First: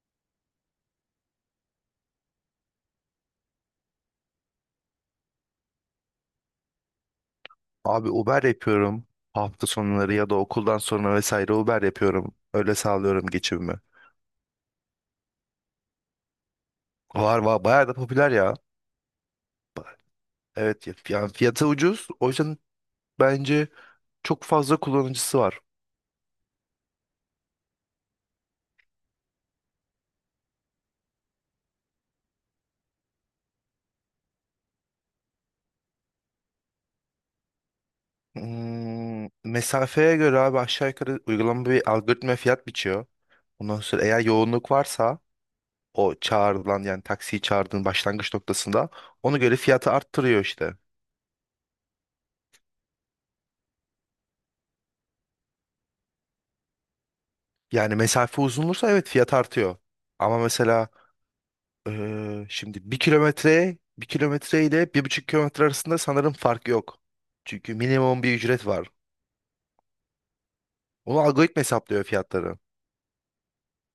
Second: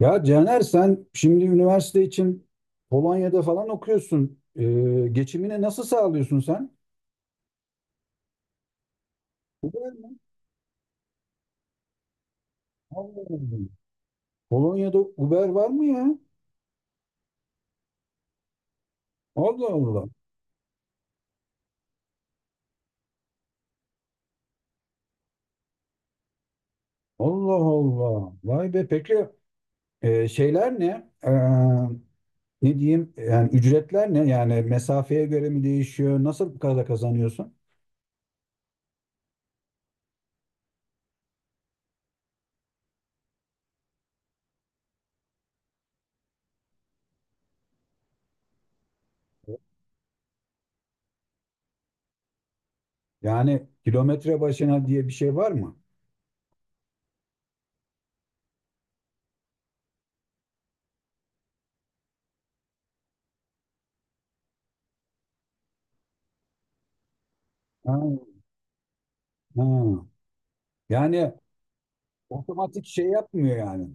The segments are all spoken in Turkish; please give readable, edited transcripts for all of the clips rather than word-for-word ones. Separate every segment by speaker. Speaker 1: Ya Caner sen şimdi üniversite için Polonya'da falan okuyorsun. Geçimini nasıl sağlıyorsun sen?
Speaker 2: Abi Uber yapıyorum. Hafta
Speaker 1: Uber
Speaker 2: sonları
Speaker 1: mi?
Speaker 2: ya da okuldan sonra vesaire Uber yapıyorum. Öyle
Speaker 1: Allah
Speaker 2: sağlıyorum
Speaker 1: Allah.
Speaker 2: geçimimi.
Speaker 1: Polonya'da Uber var mı ya?
Speaker 2: Var bayağı da popüler ya.
Speaker 1: Allah Allah.
Speaker 2: Evet yani fiyatı ucuz. O yüzden bence çok fazla kullanıcısı var.
Speaker 1: Allah Allah. Vay be, peki şeyler ne? Ne diyeyim? Yani ücretler ne? Yani mesafeye göre mi değişiyor? Nasıl bu kadar kazanıyorsun?
Speaker 2: Mesafeye göre abi aşağı yukarı uygulama bir algoritma fiyat biçiyor. Ondan sonra eğer yoğunluk varsa o çağrılan yani taksiyi çağırdığın başlangıç noktasında ona göre fiyatı arttırıyor işte.
Speaker 1: Yani kilometre başına diye bir şey var mı?
Speaker 2: Yani mesafe uzun olursa evet fiyat artıyor. Ama mesela şimdi bir kilometre ile bir buçuk kilometre arasında sanırım fark yok. Çünkü
Speaker 1: Ha,
Speaker 2: minimum bir ücret var.
Speaker 1: ha.
Speaker 2: Onu
Speaker 1: Yani
Speaker 2: algoritma hesaplıyor fiyatları.
Speaker 1: otomatik şey yapmıyor yani,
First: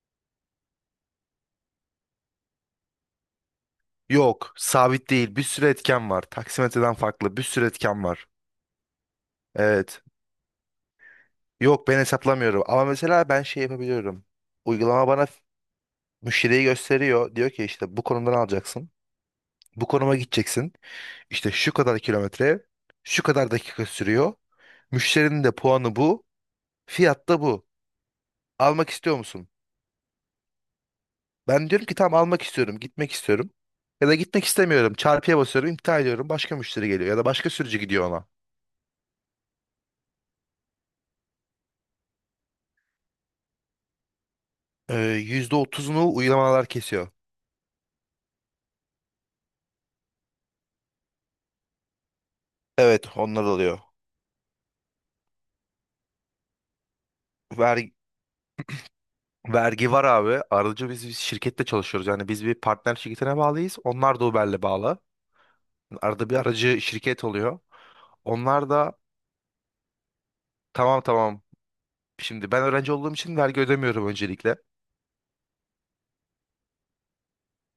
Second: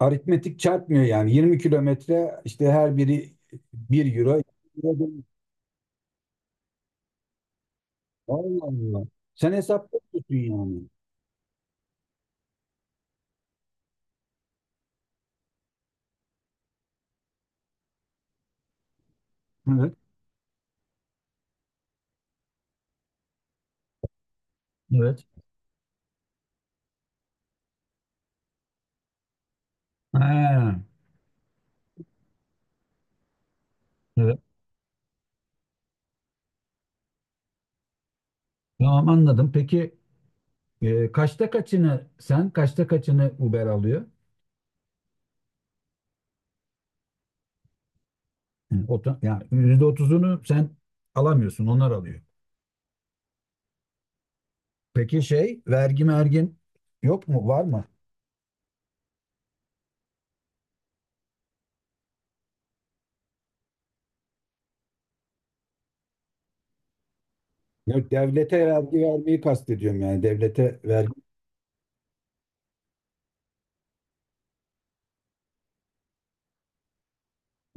Speaker 1: aritmetik çarpmıyor yani. 20 kilometre işte her biri bir euro,
Speaker 2: Yok,
Speaker 1: iki euro
Speaker 2: sabit
Speaker 1: değil.
Speaker 2: değil. Bir sürü etken var. Taksimetreden farklı bir sürü etken var.
Speaker 1: Allah Allah. Sen hesap
Speaker 2: Evet.
Speaker 1: yapıyorsun yani.
Speaker 2: Yok, ben hesaplamıyorum. Ama mesela ben şey yapabiliyorum. Uygulama bana müşteriyi gösteriyor. Diyor ki işte bu konumdan alacaksın. Bu
Speaker 1: Evet.
Speaker 2: konuma gideceksin. İşte şu kadar kilometre, şu kadar dakika sürüyor.
Speaker 1: Evet.
Speaker 2: Müşterinin de puanı bu. Fiyat da bu. Almak istiyor musun?
Speaker 1: Ha,
Speaker 2: Ben diyorum ki tamam, almak istiyorum, gitmek istiyorum. Ya da
Speaker 1: evet.
Speaker 2: gitmek istemiyorum. Çarpıya basıyorum, iptal ediyorum. Başka müşteri geliyor ya da başka sürücü gidiyor ona.
Speaker 1: Tamam, anladım. Peki kaçta kaçını sen, kaçta kaçını Uber alıyor?
Speaker 2: %30'unu uygulamalar kesiyor.
Speaker 1: Hı, Yani %30'unu sen alamıyorsun, onlar alıyor.
Speaker 2: Evet, onlar alıyor.
Speaker 1: Peki şey, vergi mergin yok mu? Var mı?
Speaker 2: Vergi, vergi var abi. Aracı biz şirkette çalışıyoruz. Yani biz bir partner şirketine bağlıyız. Onlar da Uber'le bağlı. Arada bir aracı şirket oluyor.
Speaker 1: Yok, devlete
Speaker 2: Onlar
Speaker 1: vergi
Speaker 2: da
Speaker 1: vermeyi kastediyorum yani. Devlete
Speaker 2: tamam,
Speaker 1: vergi
Speaker 2: tamam. Şimdi ben öğrenci olduğum için vergi ödemiyorum öncelikle.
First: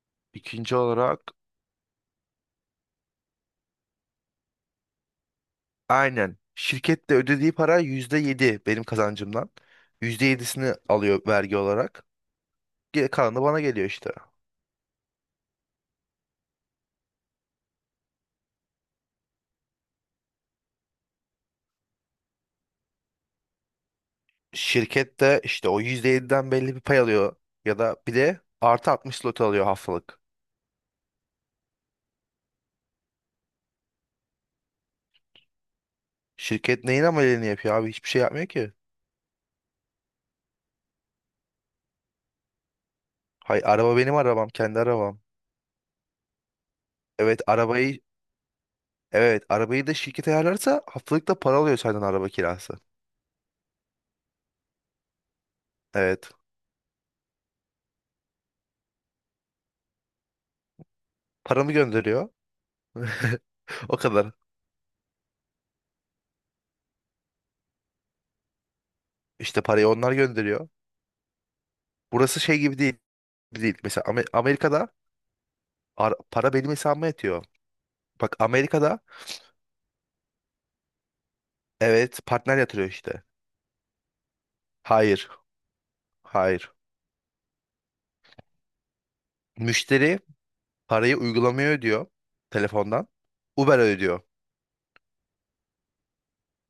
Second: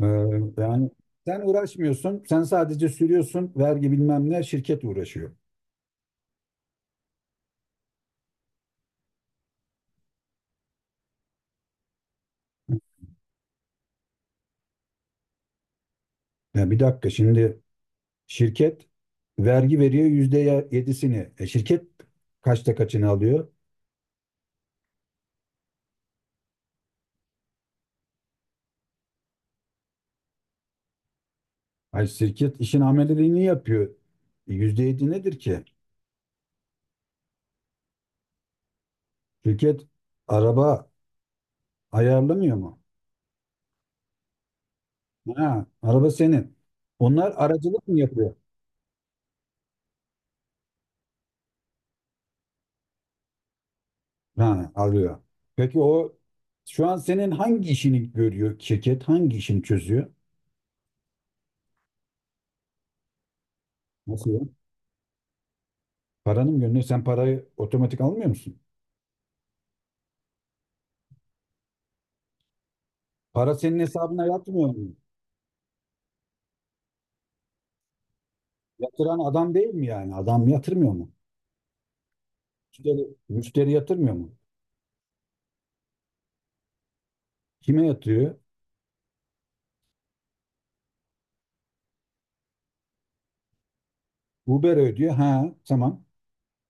Speaker 1: Ee,
Speaker 2: İkinci
Speaker 1: yani
Speaker 2: olarak.
Speaker 1: sen uğraşmıyorsun, sen sadece sürüyorsun, vergi bilmem ne, şirket uğraşıyor.
Speaker 2: Aynen. Şirket de ödediği para %7 benim kazancımdan. %7'sini alıyor vergi olarak. Geri kalanı da bana geliyor işte.
Speaker 1: Ya bir dakika şimdi, şirket vergi veriyor yüzde yedisini. E şirket kaçta kaçını alıyor?
Speaker 2: Şirket de işte o %7'den belli bir pay alıyor. Ya da bir de artı 60 slot alıyor haftalık.
Speaker 1: Ay, şirket işin ameliyatını yapıyor. Yüzde yedi nedir ki?
Speaker 2: Şirket neyin ameliyatını yapıyor abi? Hiçbir şey yapmıyor ki.
Speaker 1: Şirket araba ayarlamıyor mu?
Speaker 2: Hay, araba benim arabam. Kendi arabam.
Speaker 1: Ha, araba senin. Onlar
Speaker 2: Evet
Speaker 1: aracılık mı
Speaker 2: arabayı
Speaker 1: yapıyor?
Speaker 2: evet, arabayı da şirket ayarlarsa haftalık da para alıyor senden araba kirası.
Speaker 1: Ha, alıyor. Peki o
Speaker 2: Evet.
Speaker 1: şu an senin hangi işini görüyor? Şirket hangi işini çözüyor?
Speaker 2: Paramı gönderiyor. O
Speaker 1: Nasıl
Speaker 2: kadar.
Speaker 1: ya? Paranın gönlü, sen parayı otomatik almıyor musun?
Speaker 2: İşte parayı onlar gönderiyor. Burası şey gibi değil.
Speaker 1: Para
Speaker 2: değil.
Speaker 1: senin
Speaker 2: Mesela
Speaker 1: hesabına yatmıyor
Speaker 2: Amerika'da
Speaker 1: mu?
Speaker 2: para benim hesabıma yatıyor. Bak, Amerika'da
Speaker 1: Yatıran adam değil mi yani? Adam yatırmıyor mu?
Speaker 2: evet partner yatırıyor
Speaker 1: Müşteri,
Speaker 2: işte.
Speaker 1: müşteri yatırmıyor mu?
Speaker 2: Hayır. Hayır.
Speaker 1: Kime yatırıyor?
Speaker 2: Müşteri parayı uygulamaya ödüyor telefondan. Uber ödüyor.
Speaker 1: Uber ödüyor. Ha, tamam.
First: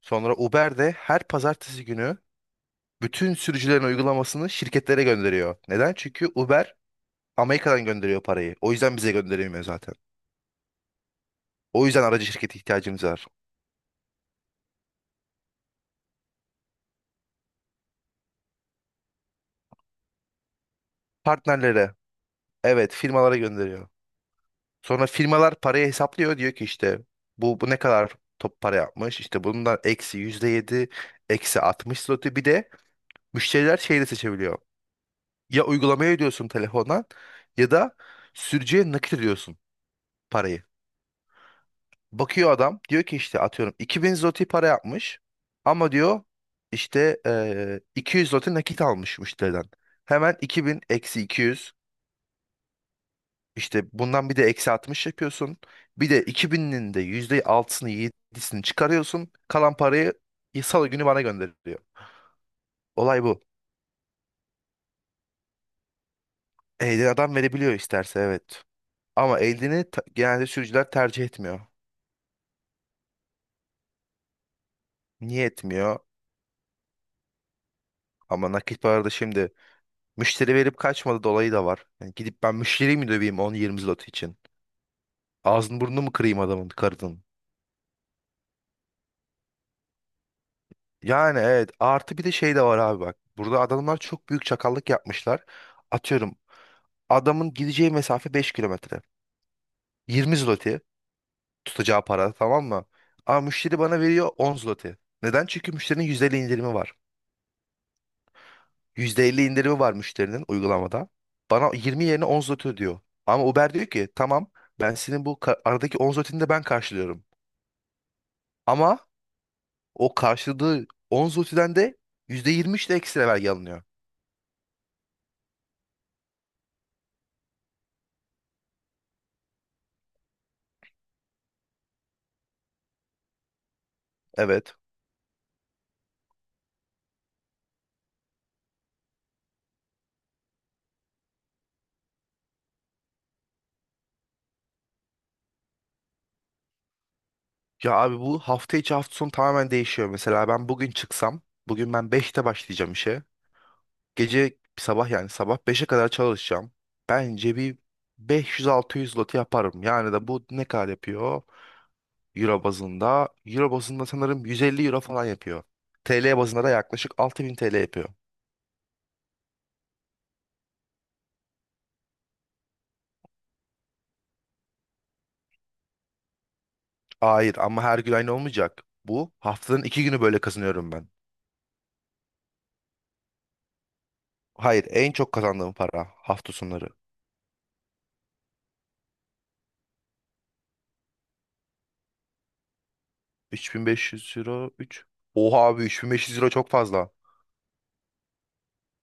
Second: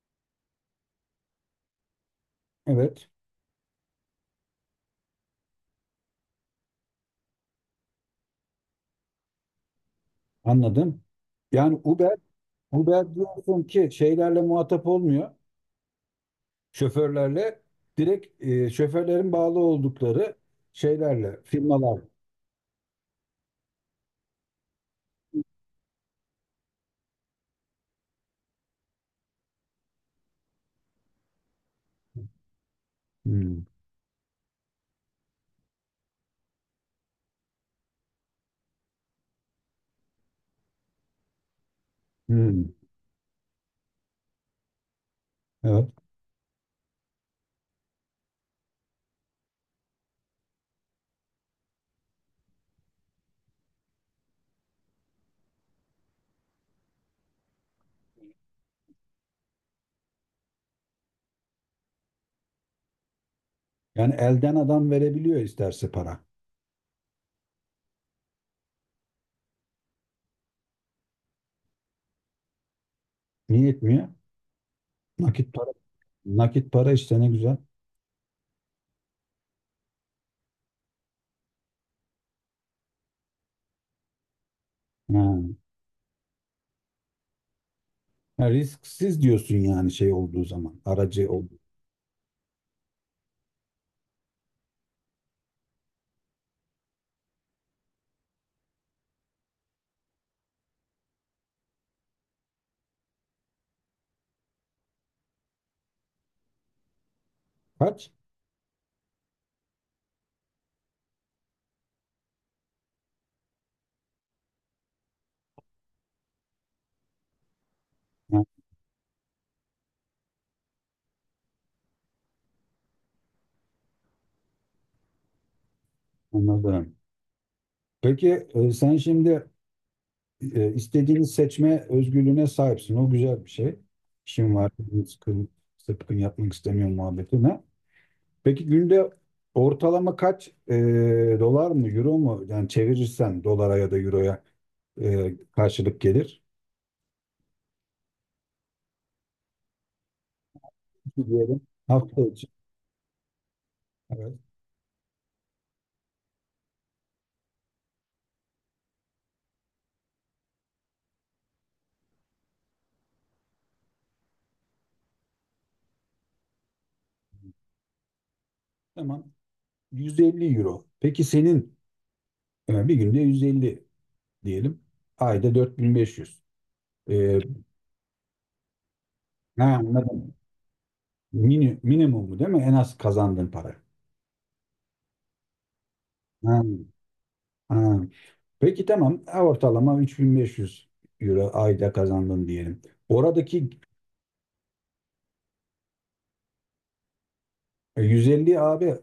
Speaker 2: Sonra Uber de her pazartesi günü
Speaker 1: Evet,
Speaker 2: bütün sürücülerin uygulamasını şirketlere gönderiyor. Neden? Çünkü Uber Amerika'dan gönderiyor parayı. O yüzden bize gönderemiyor zaten.
Speaker 1: anladım. Yani
Speaker 2: O yüzden
Speaker 1: Uber,
Speaker 2: aracı şirketi ihtiyacımız
Speaker 1: Uber
Speaker 2: var.
Speaker 1: diyorsun ki şeylerle muhatap olmuyor. Şoförlerle direkt şoförlerin bağlı oldukları şeylerle,
Speaker 2: Partnerlere,
Speaker 1: firmalar.
Speaker 2: evet, firmalara gönderiyor. Sonra firmalar parayı hesaplıyor. Diyor ki işte bu ne kadar top para yapmış. İşte bundan eksi yüzde yedi, eksi 60 slotu. Bir de
Speaker 1: Hmm,
Speaker 2: müşteriler şeyi de seçebiliyor. Ya uygulamaya ödüyorsun telefondan, ya da sürücüye nakit ediyorsun parayı. Bakıyor
Speaker 1: hmm,
Speaker 2: adam, diyor ki işte atıyorum 2000 zloty para yapmış,
Speaker 1: evet.
Speaker 2: ama diyor işte 200 zloty nakit almış müşteriden. Hemen 2000 eksi 200. İşte bundan bir de eksi 60 yapıyorsun. Bir de 2000'inin de yüzde altısını yedisini çıkarıyorsun. Kalan parayı salı günü bana gönderiyor. Olay bu.
Speaker 1: Yani elden adam verebiliyor isterse para.
Speaker 2: Elden adam verebiliyor isterse, evet. Ama genelde sürücüler tercih etmiyor.
Speaker 1: Niye etmiyor?
Speaker 2: Niye
Speaker 1: Nakit,
Speaker 2: etmiyor?
Speaker 1: nakit para işte ne güzel.
Speaker 2: Ama nakit parada şimdi müşteri verip kaçmadı dolayı da var. Yani gidip ben müşteriyi mi döveyim on yirmi zlot için?
Speaker 1: Ha.
Speaker 2: Ağzını burnunu mu kırayım adamın karının?
Speaker 1: Ha, risksiz diyorsun yani şey olduğu zaman. Aracı
Speaker 2: Yani
Speaker 1: olduğu.
Speaker 2: evet, artı bir de şey de var abi, bak. Burada adamlar çok büyük çakallık yapmışlar. Atıyorum, adamın gideceği mesafe 5 kilometre. 20 zloty tutacağı para, tamam mı? Ama müşteri bana veriyor 10 zloty. Neden? Çünkü müşterinin %50 indirimi var.
Speaker 1: Kaç?
Speaker 2: %50 indirimi var müşterinin uygulamada. Bana 20 yerine 10 zloty ödüyor. Ama Uber diyor ki tamam, ben senin bu aradaki 10 zlotyni de ben karşılıyorum.
Speaker 1: Ha,
Speaker 2: Ama o karşıladığı 10 zlotyden de %23 de ekstra vergi alınıyor.
Speaker 1: anladım. Peki sen şimdi istediğini seçme özgürlüğüne sahipsin. O güzel bir şey. İşin var.
Speaker 2: Evet.
Speaker 1: Sıkın, sıkın yapmak istemiyorum muhabbetine. Peki günde ortalama kaç dolar mı, euro mu? Yani çevirirsen dolara ya da euroya karşılık gelir.
Speaker 2: Ya abi, bu hafta içi hafta sonu tamamen değişiyor. Mesela ben bugün çıksam,
Speaker 1: Diyelim.
Speaker 2: bugün ben
Speaker 1: Hafta
Speaker 2: 5'te
Speaker 1: için.
Speaker 2: başlayacağım işe.
Speaker 1: Evet.
Speaker 2: Gece sabah yani sabah beşe kadar çalışacağım. Bence bir 500-600 lot yaparım. Yani de bu ne kadar yapıyor? Euro bazında sanırım 150 euro falan yapıyor. TL bazında da yaklaşık 6000 TL yapıyor.
Speaker 1: Tamam. Yüz elli euro. Peki senin, yani bir günde 150 diyelim. Ayda 4500. Ee,
Speaker 2: Hayır, ama her gün aynı olmayacak. Bu
Speaker 1: ha,
Speaker 2: haftanın 2 günü
Speaker 1: anladım.
Speaker 2: böyle kazanıyorum ben.
Speaker 1: Mini, minimumu değil mi? En az kazandığın para.
Speaker 2: Hayır, en çok kazandığım para hafta
Speaker 1: Ha,
Speaker 2: sonları.
Speaker 1: ha. Peki tamam. Ha, ortalama 3500 euro ayda kazandın diyelim. Oradaki
Speaker 2: 3500 euro, 3. Oha abi, 3500 euro çok fazla.
Speaker 1: 150 abi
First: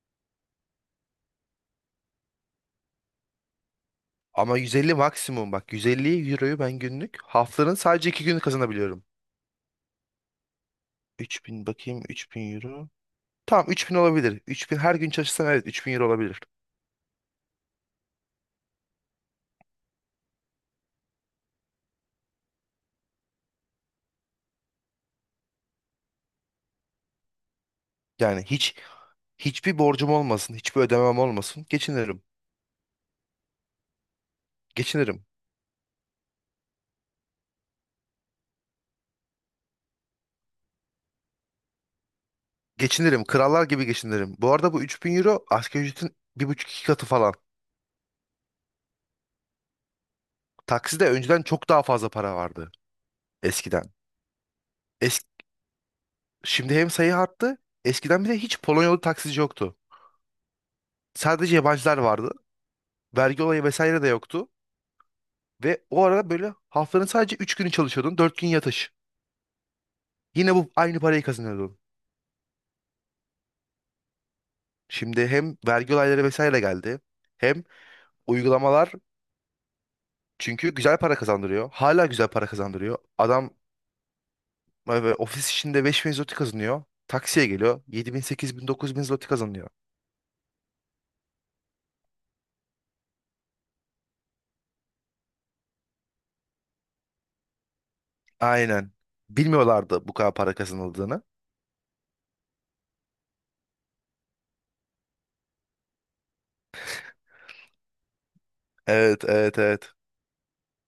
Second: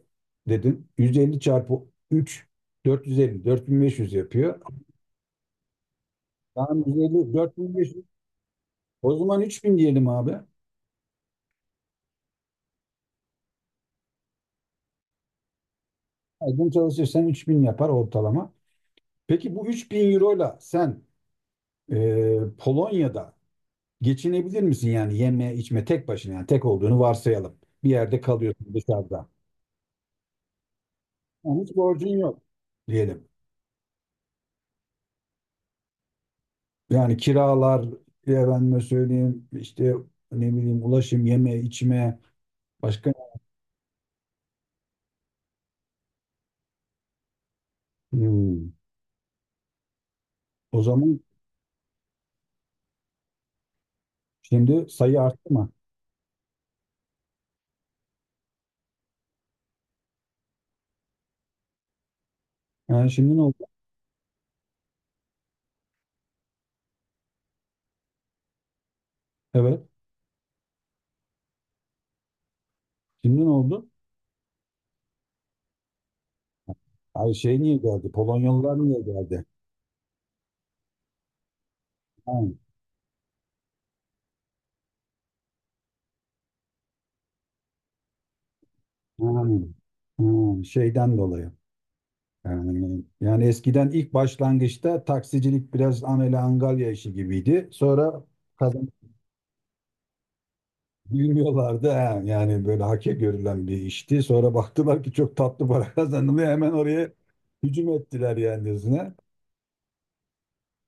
Speaker 1: dedin. 150 çarpı 3, 450 4500
Speaker 2: Ama
Speaker 1: yapıyor.
Speaker 2: 150 maksimum, bak, 150 euroyu ben
Speaker 1: Tamam,
Speaker 2: günlük
Speaker 1: 150,
Speaker 2: haftanın
Speaker 1: 4500.
Speaker 2: sadece 2 günü kazanabiliyorum.
Speaker 1: O zaman 3000 diyelim abi.
Speaker 2: 3000, bakayım, 3000 euro. Tamam, 3000 olabilir. 3000 her gün çalışsam, evet, 3000 euro olabilir.
Speaker 1: Aydın çalışırsan 3000 yapar ortalama. Peki bu 3000 ile sen Polonya'da geçinebilir misin yani yeme içme, tek başına yani, tek olduğunu varsayalım. Bir yerde
Speaker 2: Yani
Speaker 1: kalıyorsun
Speaker 2: hiç
Speaker 1: dışarıda.
Speaker 2: hiçbir borcum olmasın, hiçbir ödemem
Speaker 1: Yani
Speaker 2: olmasın.
Speaker 1: hiç borcun
Speaker 2: Geçinirim.
Speaker 1: yok diyelim.
Speaker 2: Geçinirim.
Speaker 1: Yani kiralar, efendime söyleyeyim, işte ne bileyim, ulaşım, yeme, içme, başka.
Speaker 2: Geçinirim. Krallar gibi geçinirim. Bu arada bu 3000 euro asgari ücretin bir buçuk iki katı falan.
Speaker 1: Hmm. O
Speaker 2: Takside
Speaker 1: zaman
Speaker 2: önceden çok daha fazla para vardı eskiden.
Speaker 1: şimdi sayı
Speaker 2: Es
Speaker 1: arttı mı?
Speaker 2: Şimdi hem sayı arttı. Eskiden bir de hiç Polonyalı taksici yoktu. Sadece yabancılar vardı.
Speaker 1: Yani şimdi ne
Speaker 2: Vergi
Speaker 1: oldu?
Speaker 2: olayı vesaire de yoktu. Ve o arada böyle haftanın sadece 3 günü çalışıyordun. Dört gün yatış.
Speaker 1: Evet.
Speaker 2: Yine bu aynı parayı kazanıyordun.
Speaker 1: Şimdi ne oldu?
Speaker 2: Şimdi hem vergi olayları vesaire geldi.
Speaker 1: Ay şey,
Speaker 2: Hem
Speaker 1: niye geldi? Polonyalılar
Speaker 2: uygulamalar,
Speaker 1: niye geldi?
Speaker 2: çünkü güzel para kazandırıyor. Hala güzel
Speaker 1: Ha,
Speaker 2: para kazandırıyor. Adam ofis içinde 5000 zloty kazanıyor. Taksiye geliyor. 7000, sekiz bin, 8000, bin
Speaker 1: ha,
Speaker 2: zloty kazanıyor.
Speaker 1: ha, şeyden dolayı. Yani eskiden ilk başlangıçta taksicilik biraz amele angalya işi gibiydi. Sonra kazan
Speaker 2: Aynen. Bilmiyorlardı bu kadar para kazanıldığını.
Speaker 1: bilmiyorlardı. He. Yani böyle hake görülen bir işti. Sonra baktılar ki çok tatlı para kazanılıyor. Hemen oraya hücum ettiler yani yüzüne.
Speaker 2: Evet, evet, evet.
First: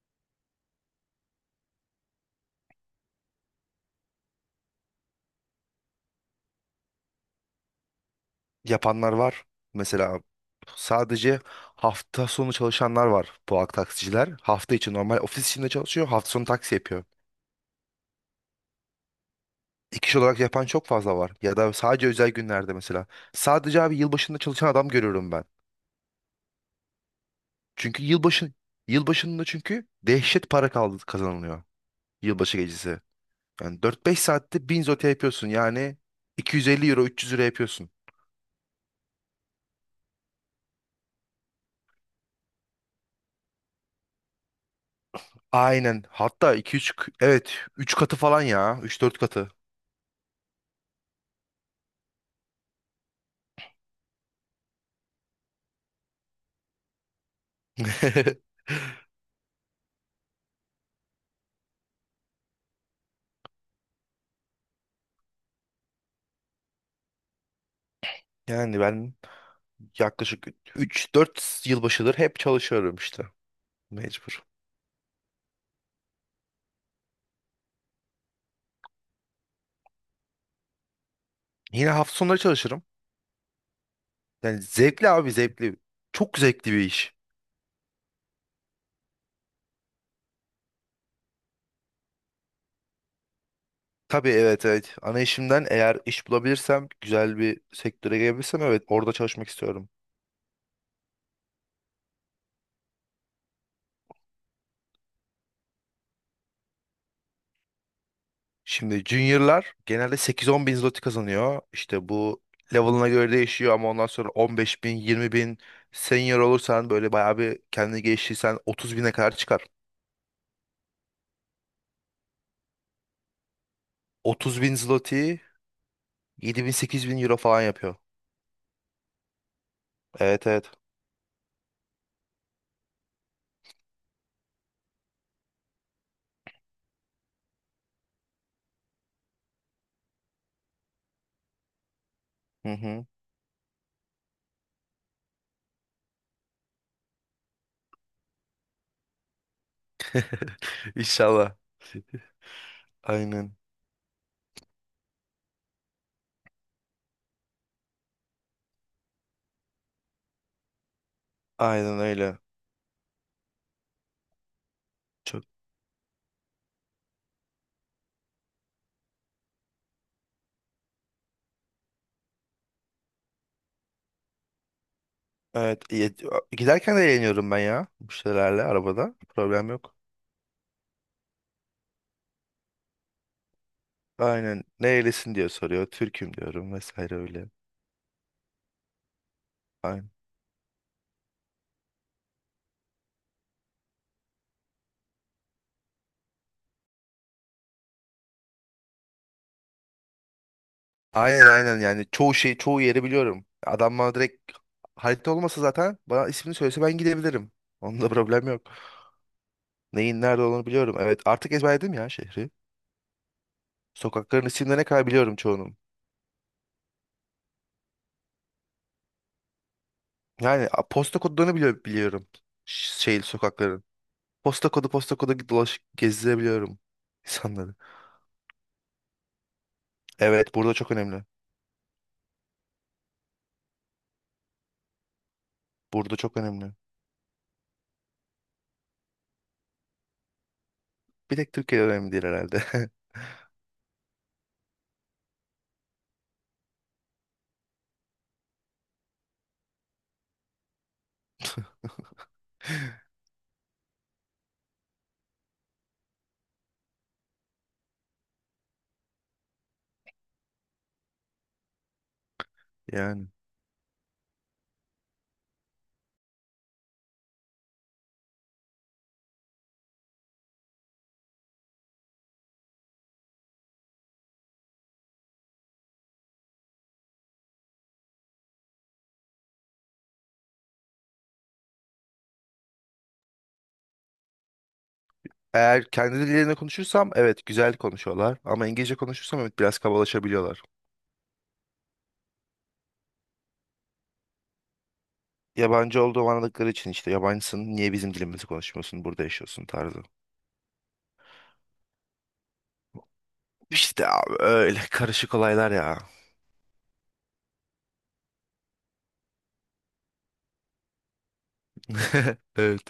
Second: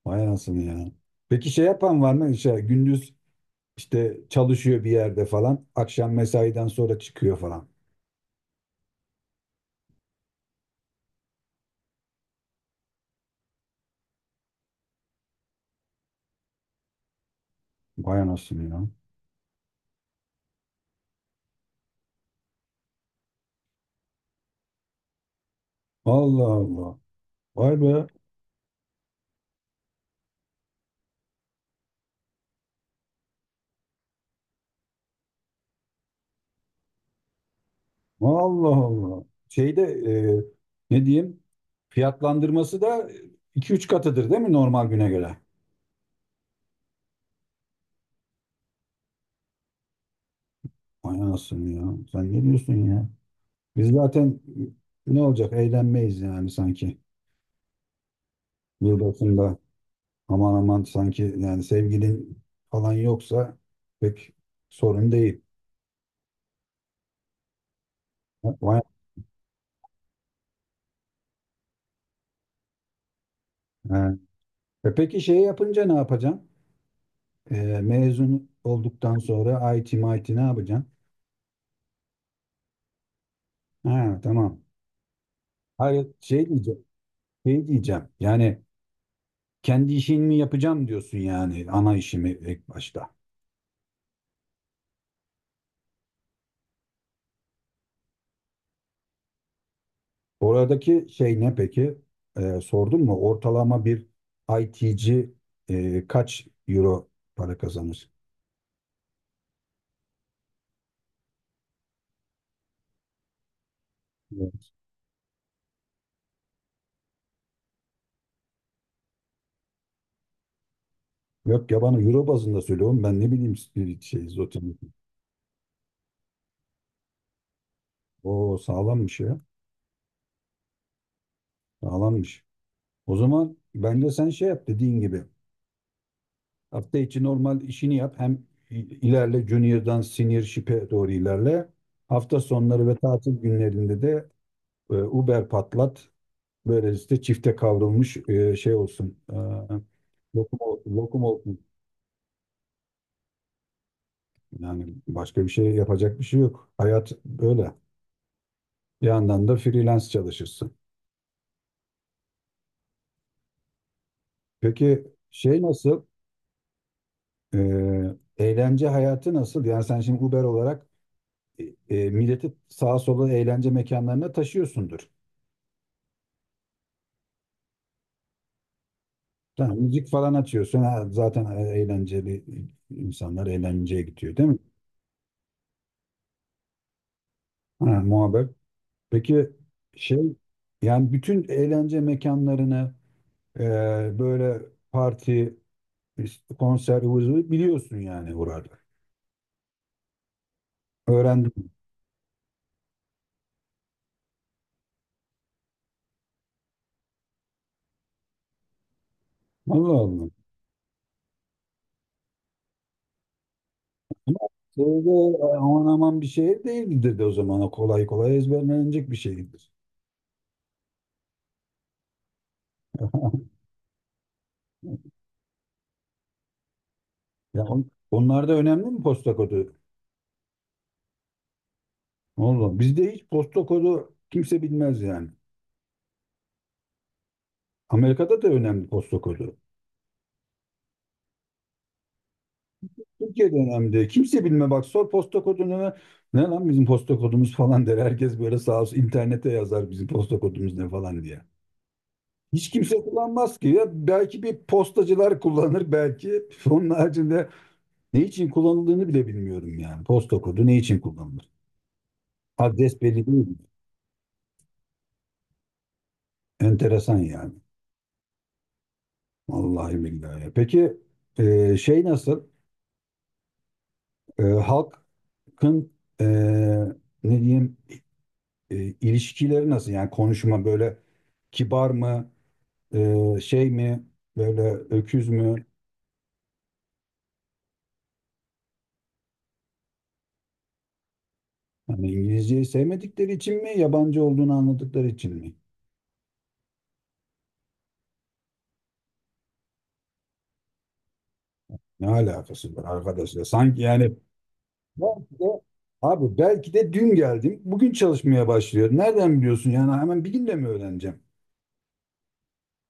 Speaker 1: Vay anasını ya. Peki şey yapan var mı? Şey, gündüz işte çalışıyor bir yerde falan, akşam mesaiden sonra çıkıyor falan.
Speaker 2: Yapanlar var. Mesela sadece hafta sonu çalışanlar var, bu taksiciler. Hafta içi normal ofis içinde çalışıyor. Hafta sonu taksi yapıyor.
Speaker 1: Vay anasını ya.
Speaker 2: İki kişi olarak yapan çok fazla var. Ya da sadece özel günlerde mesela. Sadece abi yılbaşında çalışan adam görüyorum ben.
Speaker 1: Allah Allah. Vay
Speaker 2: Çünkü
Speaker 1: be.
Speaker 2: yılbaşı yılbaşında çünkü dehşet para kaldı kazanılıyor. Yılbaşı gecesi. Yani dört beş saatte 1000 zote yapıyorsun. Yani 250 euro, 300 lira yapıyorsun.
Speaker 1: Allah Allah. Şeyde ne diyeyim, fiyatlandırması da iki üç katıdır değil mi normal güne göre?
Speaker 2: Aynen. Hatta iki üç evet, üç katı falan ya. Üç dört katı.
Speaker 1: Vay anasını ya. Sen ne diyorsun ya? Biz zaten ne olacak? Eğlenmeyiz yani sanki. Yılbaşında aman aman sanki, yani sevgilin falan yoksa pek sorun değil.
Speaker 2: Yani
Speaker 1: Vay,
Speaker 2: ben yaklaşık 3-4 yılbaşıdır hep çalışıyorum işte.
Speaker 1: he.
Speaker 2: Mecbur.
Speaker 1: E peki şey yapınca ne yapacaksın? Mezun olduktan sonra IT MIT ne yapacaksın?
Speaker 2: Yine hafta sonları çalışırım.
Speaker 1: Ha tamam.
Speaker 2: Yani zevkli abi, zevkli.
Speaker 1: Hayır
Speaker 2: Çok
Speaker 1: şey
Speaker 2: zevkli bir
Speaker 1: diyeceğim.
Speaker 2: iş.
Speaker 1: Şey diyeceğim. Yani kendi işini mi yapacağım diyorsun yani, ana işimi ilk başta.
Speaker 2: Tabii, evet, evet. Ana işimden eğer iş bulabilirsem, güzel bir sektöre gelebilirsem, evet, orada çalışmak istiyorum.
Speaker 1: Oradaki şey ne peki? Sordun mu? Ortalama bir IT'ci kaç euro para kazanır?
Speaker 2: Şimdi juniorlar genelde 8-10 bin zloty kazanıyor. İşte bu level'ına göre değişiyor, ama ondan sonra
Speaker 1: Evet.
Speaker 2: 15 bin, 20 bin, senior olursan böyle bayağı bir kendini geliştirirsen 30 bine kadar çıkar.
Speaker 1: Yok ya, bana euro bazında söylüyorum. Ben ne bileyim spirit şey
Speaker 2: 30 bin
Speaker 1: zotin.
Speaker 2: zloty 7000, 8000 euro falan yapıyor.
Speaker 1: O sağlammış ya.
Speaker 2: Evet, evet.
Speaker 1: Sağlammış. O zaman bence sen şey yap, dediğin gibi. Hafta içi normal işini yap. Hem ilerle, junior'dan senior ship'e doğru ilerle. Hafta
Speaker 2: Hı
Speaker 1: sonları ve
Speaker 2: hı.
Speaker 1: tatil günlerinde de Uber patlat. Böylece çifte kavrulmuş şey olsun. E, lokum, lokum
Speaker 2: İnşallah.
Speaker 1: olsun.
Speaker 2: Aynen.
Speaker 1: Yani başka bir şey yapacak bir şey yok. Hayat böyle. Bir yandan da freelance çalışırsın.
Speaker 2: Aynen öyle.
Speaker 1: Peki
Speaker 2: Çok
Speaker 1: şey nasıl? E, Eğlence hayatı nasıl? Yani sen şimdi Uber olarak e, milleti sağa sola eğlence mekanlarına taşıyorsundur.
Speaker 2: Evet. Giderken de eğleniyorum ben ya. Bu şeylerle arabada. Problem
Speaker 1: Tamam,
Speaker 2: yok.
Speaker 1: müzik falan açıyorsun. Ha, zaten eğlenceli insanlar eğlenceye gidiyor değil mi?
Speaker 2: Aynen. Nerelisin diye soruyor. Türk'üm diyorum vesaire öyle.
Speaker 1: Ha, muhabbet. Peki
Speaker 2: Aynen.
Speaker 1: şey, yani bütün eğlence mekanlarını böyle parti, işte konser, ıvı zıvı biliyorsun yani buraları.
Speaker 2: Aynen,
Speaker 1: Öğrendim.
Speaker 2: aynen, yani çoğu yeri biliyorum. Adam bana direkt, harita olmasa zaten bana ismini söylese ben gidebilirim. Onda problem yok.
Speaker 1: Allah
Speaker 2: Neyin
Speaker 1: Allah.
Speaker 2: nerede olduğunu biliyorum. Evet, artık ezberledim ya şehri.
Speaker 1: Ama
Speaker 2: Sokakların isimlerine kadar
Speaker 1: şeyde
Speaker 2: biliyorum çoğunun.
Speaker 1: aman aman bir şey değildir de o zaman. O kolay kolay ezberlenecek bir şeydir.
Speaker 2: Yani posta kodlarını biliyorum. Şey, sokakların. Posta kodu, posta kodu dolaşıp gezdirebiliyorum
Speaker 1: Ya
Speaker 2: insanları.
Speaker 1: onlar da önemli mi, posta kodu?
Speaker 2: Evet, burada çok önemli.
Speaker 1: Oğlum bizde hiç posta kodu kimse bilmez yani.
Speaker 2: Burada çok önemli.
Speaker 1: Amerika'da da önemli posta kodu.
Speaker 2: Bir tek Türkiye önemli değil herhalde.
Speaker 1: Türkiye'de önemli. Kimse bilme bak sor posta kodunu, ne, ne lan bizim posta kodumuz falan der. Herkes böyle sağ olsun internete yazar, bizim posta kodumuz ne falan diye. Hiç kimse kullanmaz ki ya. Belki bir postacılar kullanır belki. Onun haricinde ne için kullanıldığını bile bilmiyorum yani. Posta kodu ne için kullanılır? Adres belli
Speaker 2: Yani.
Speaker 1: değil mi? Enteresan yani. Vallahi billahi. Peki şey nasıl? Halkın e, ne diyeyim, ilişkileri nasıl? Yani konuşma böyle kibar mı? Şey mi? Böyle öküz mü?
Speaker 2: Eğer kendi dillerinde konuşursam evet güzel konuşuyorlar. Ama İngilizce konuşursam evet biraz kabalaşabiliyorlar.
Speaker 1: Hani İngilizceyi sevmedikleri için mi? Yabancı olduğunu anladıkları için mi?
Speaker 2: Yabancı olduğum anladıkları için işte, yabancısın niye bizim dilimizi konuşmuyorsun, burada yaşıyorsun tarzı.
Speaker 1: Ne alakası var arkadaşlar? Sanki
Speaker 2: İşte
Speaker 1: yani,
Speaker 2: abi öyle karışık
Speaker 1: belki de,
Speaker 2: olaylar ya.
Speaker 1: abi belki de dün geldim. Bugün çalışmaya başlıyor. Nereden biliyorsun? Yani hemen bir günde mi öğreneceğim?
Speaker 2: Evet.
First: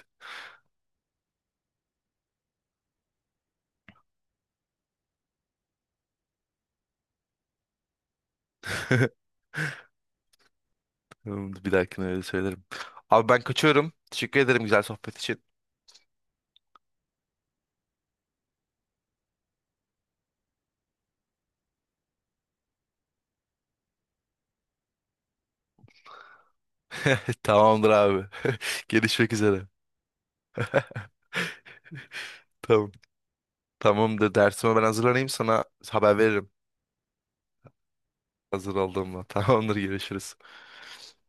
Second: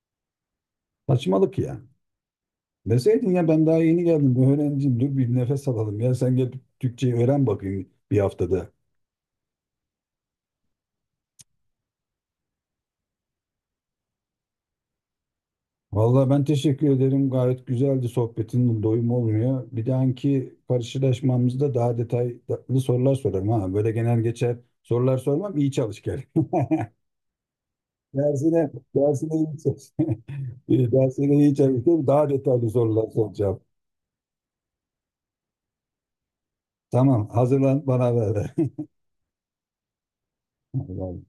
Speaker 1: Saçmalık ya. Deseydin ya, ben daha yeni geldim. Öğrenciyim. Dur bir nefes alalım. Ya sen gel Türkçeyi öğren bakayım bir haftada.
Speaker 2: Tamamdır, bir dahakine öyle söylerim. Abi ben kaçıyorum. Teşekkür ederim güzel sohbet için.
Speaker 1: Vallahi ben teşekkür ederim. Gayet güzeldi sohbetin. Doyum olmuyor. Bir dahaki karşılaşmamızda daha detaylı sorular sorarım ha. Böyle genel geçer sorular sormam. İyi çalış gel.
Speaker 2: Tamamdır abi.
Speaker 1: Dersine,
Speaker 2: Görüşmek
Speaker 1: dersine iyi
Speaker 2: üzere.
Speaker 1: çalış. Ben iyi çalıştım. Daha detaylı
Speaker 2: Tamam.
Speaker 1: sorular soracağım.
Speaker 2: Tamamdır. Dersime ben hazırlanayım, sana haber veririm.
Speaker 1: Tamam, hazırlan bana ver.
Speaker 2: Hazır olduğumda. Tamamdır, görüşürüz.
Speaker 1: Allah'ım.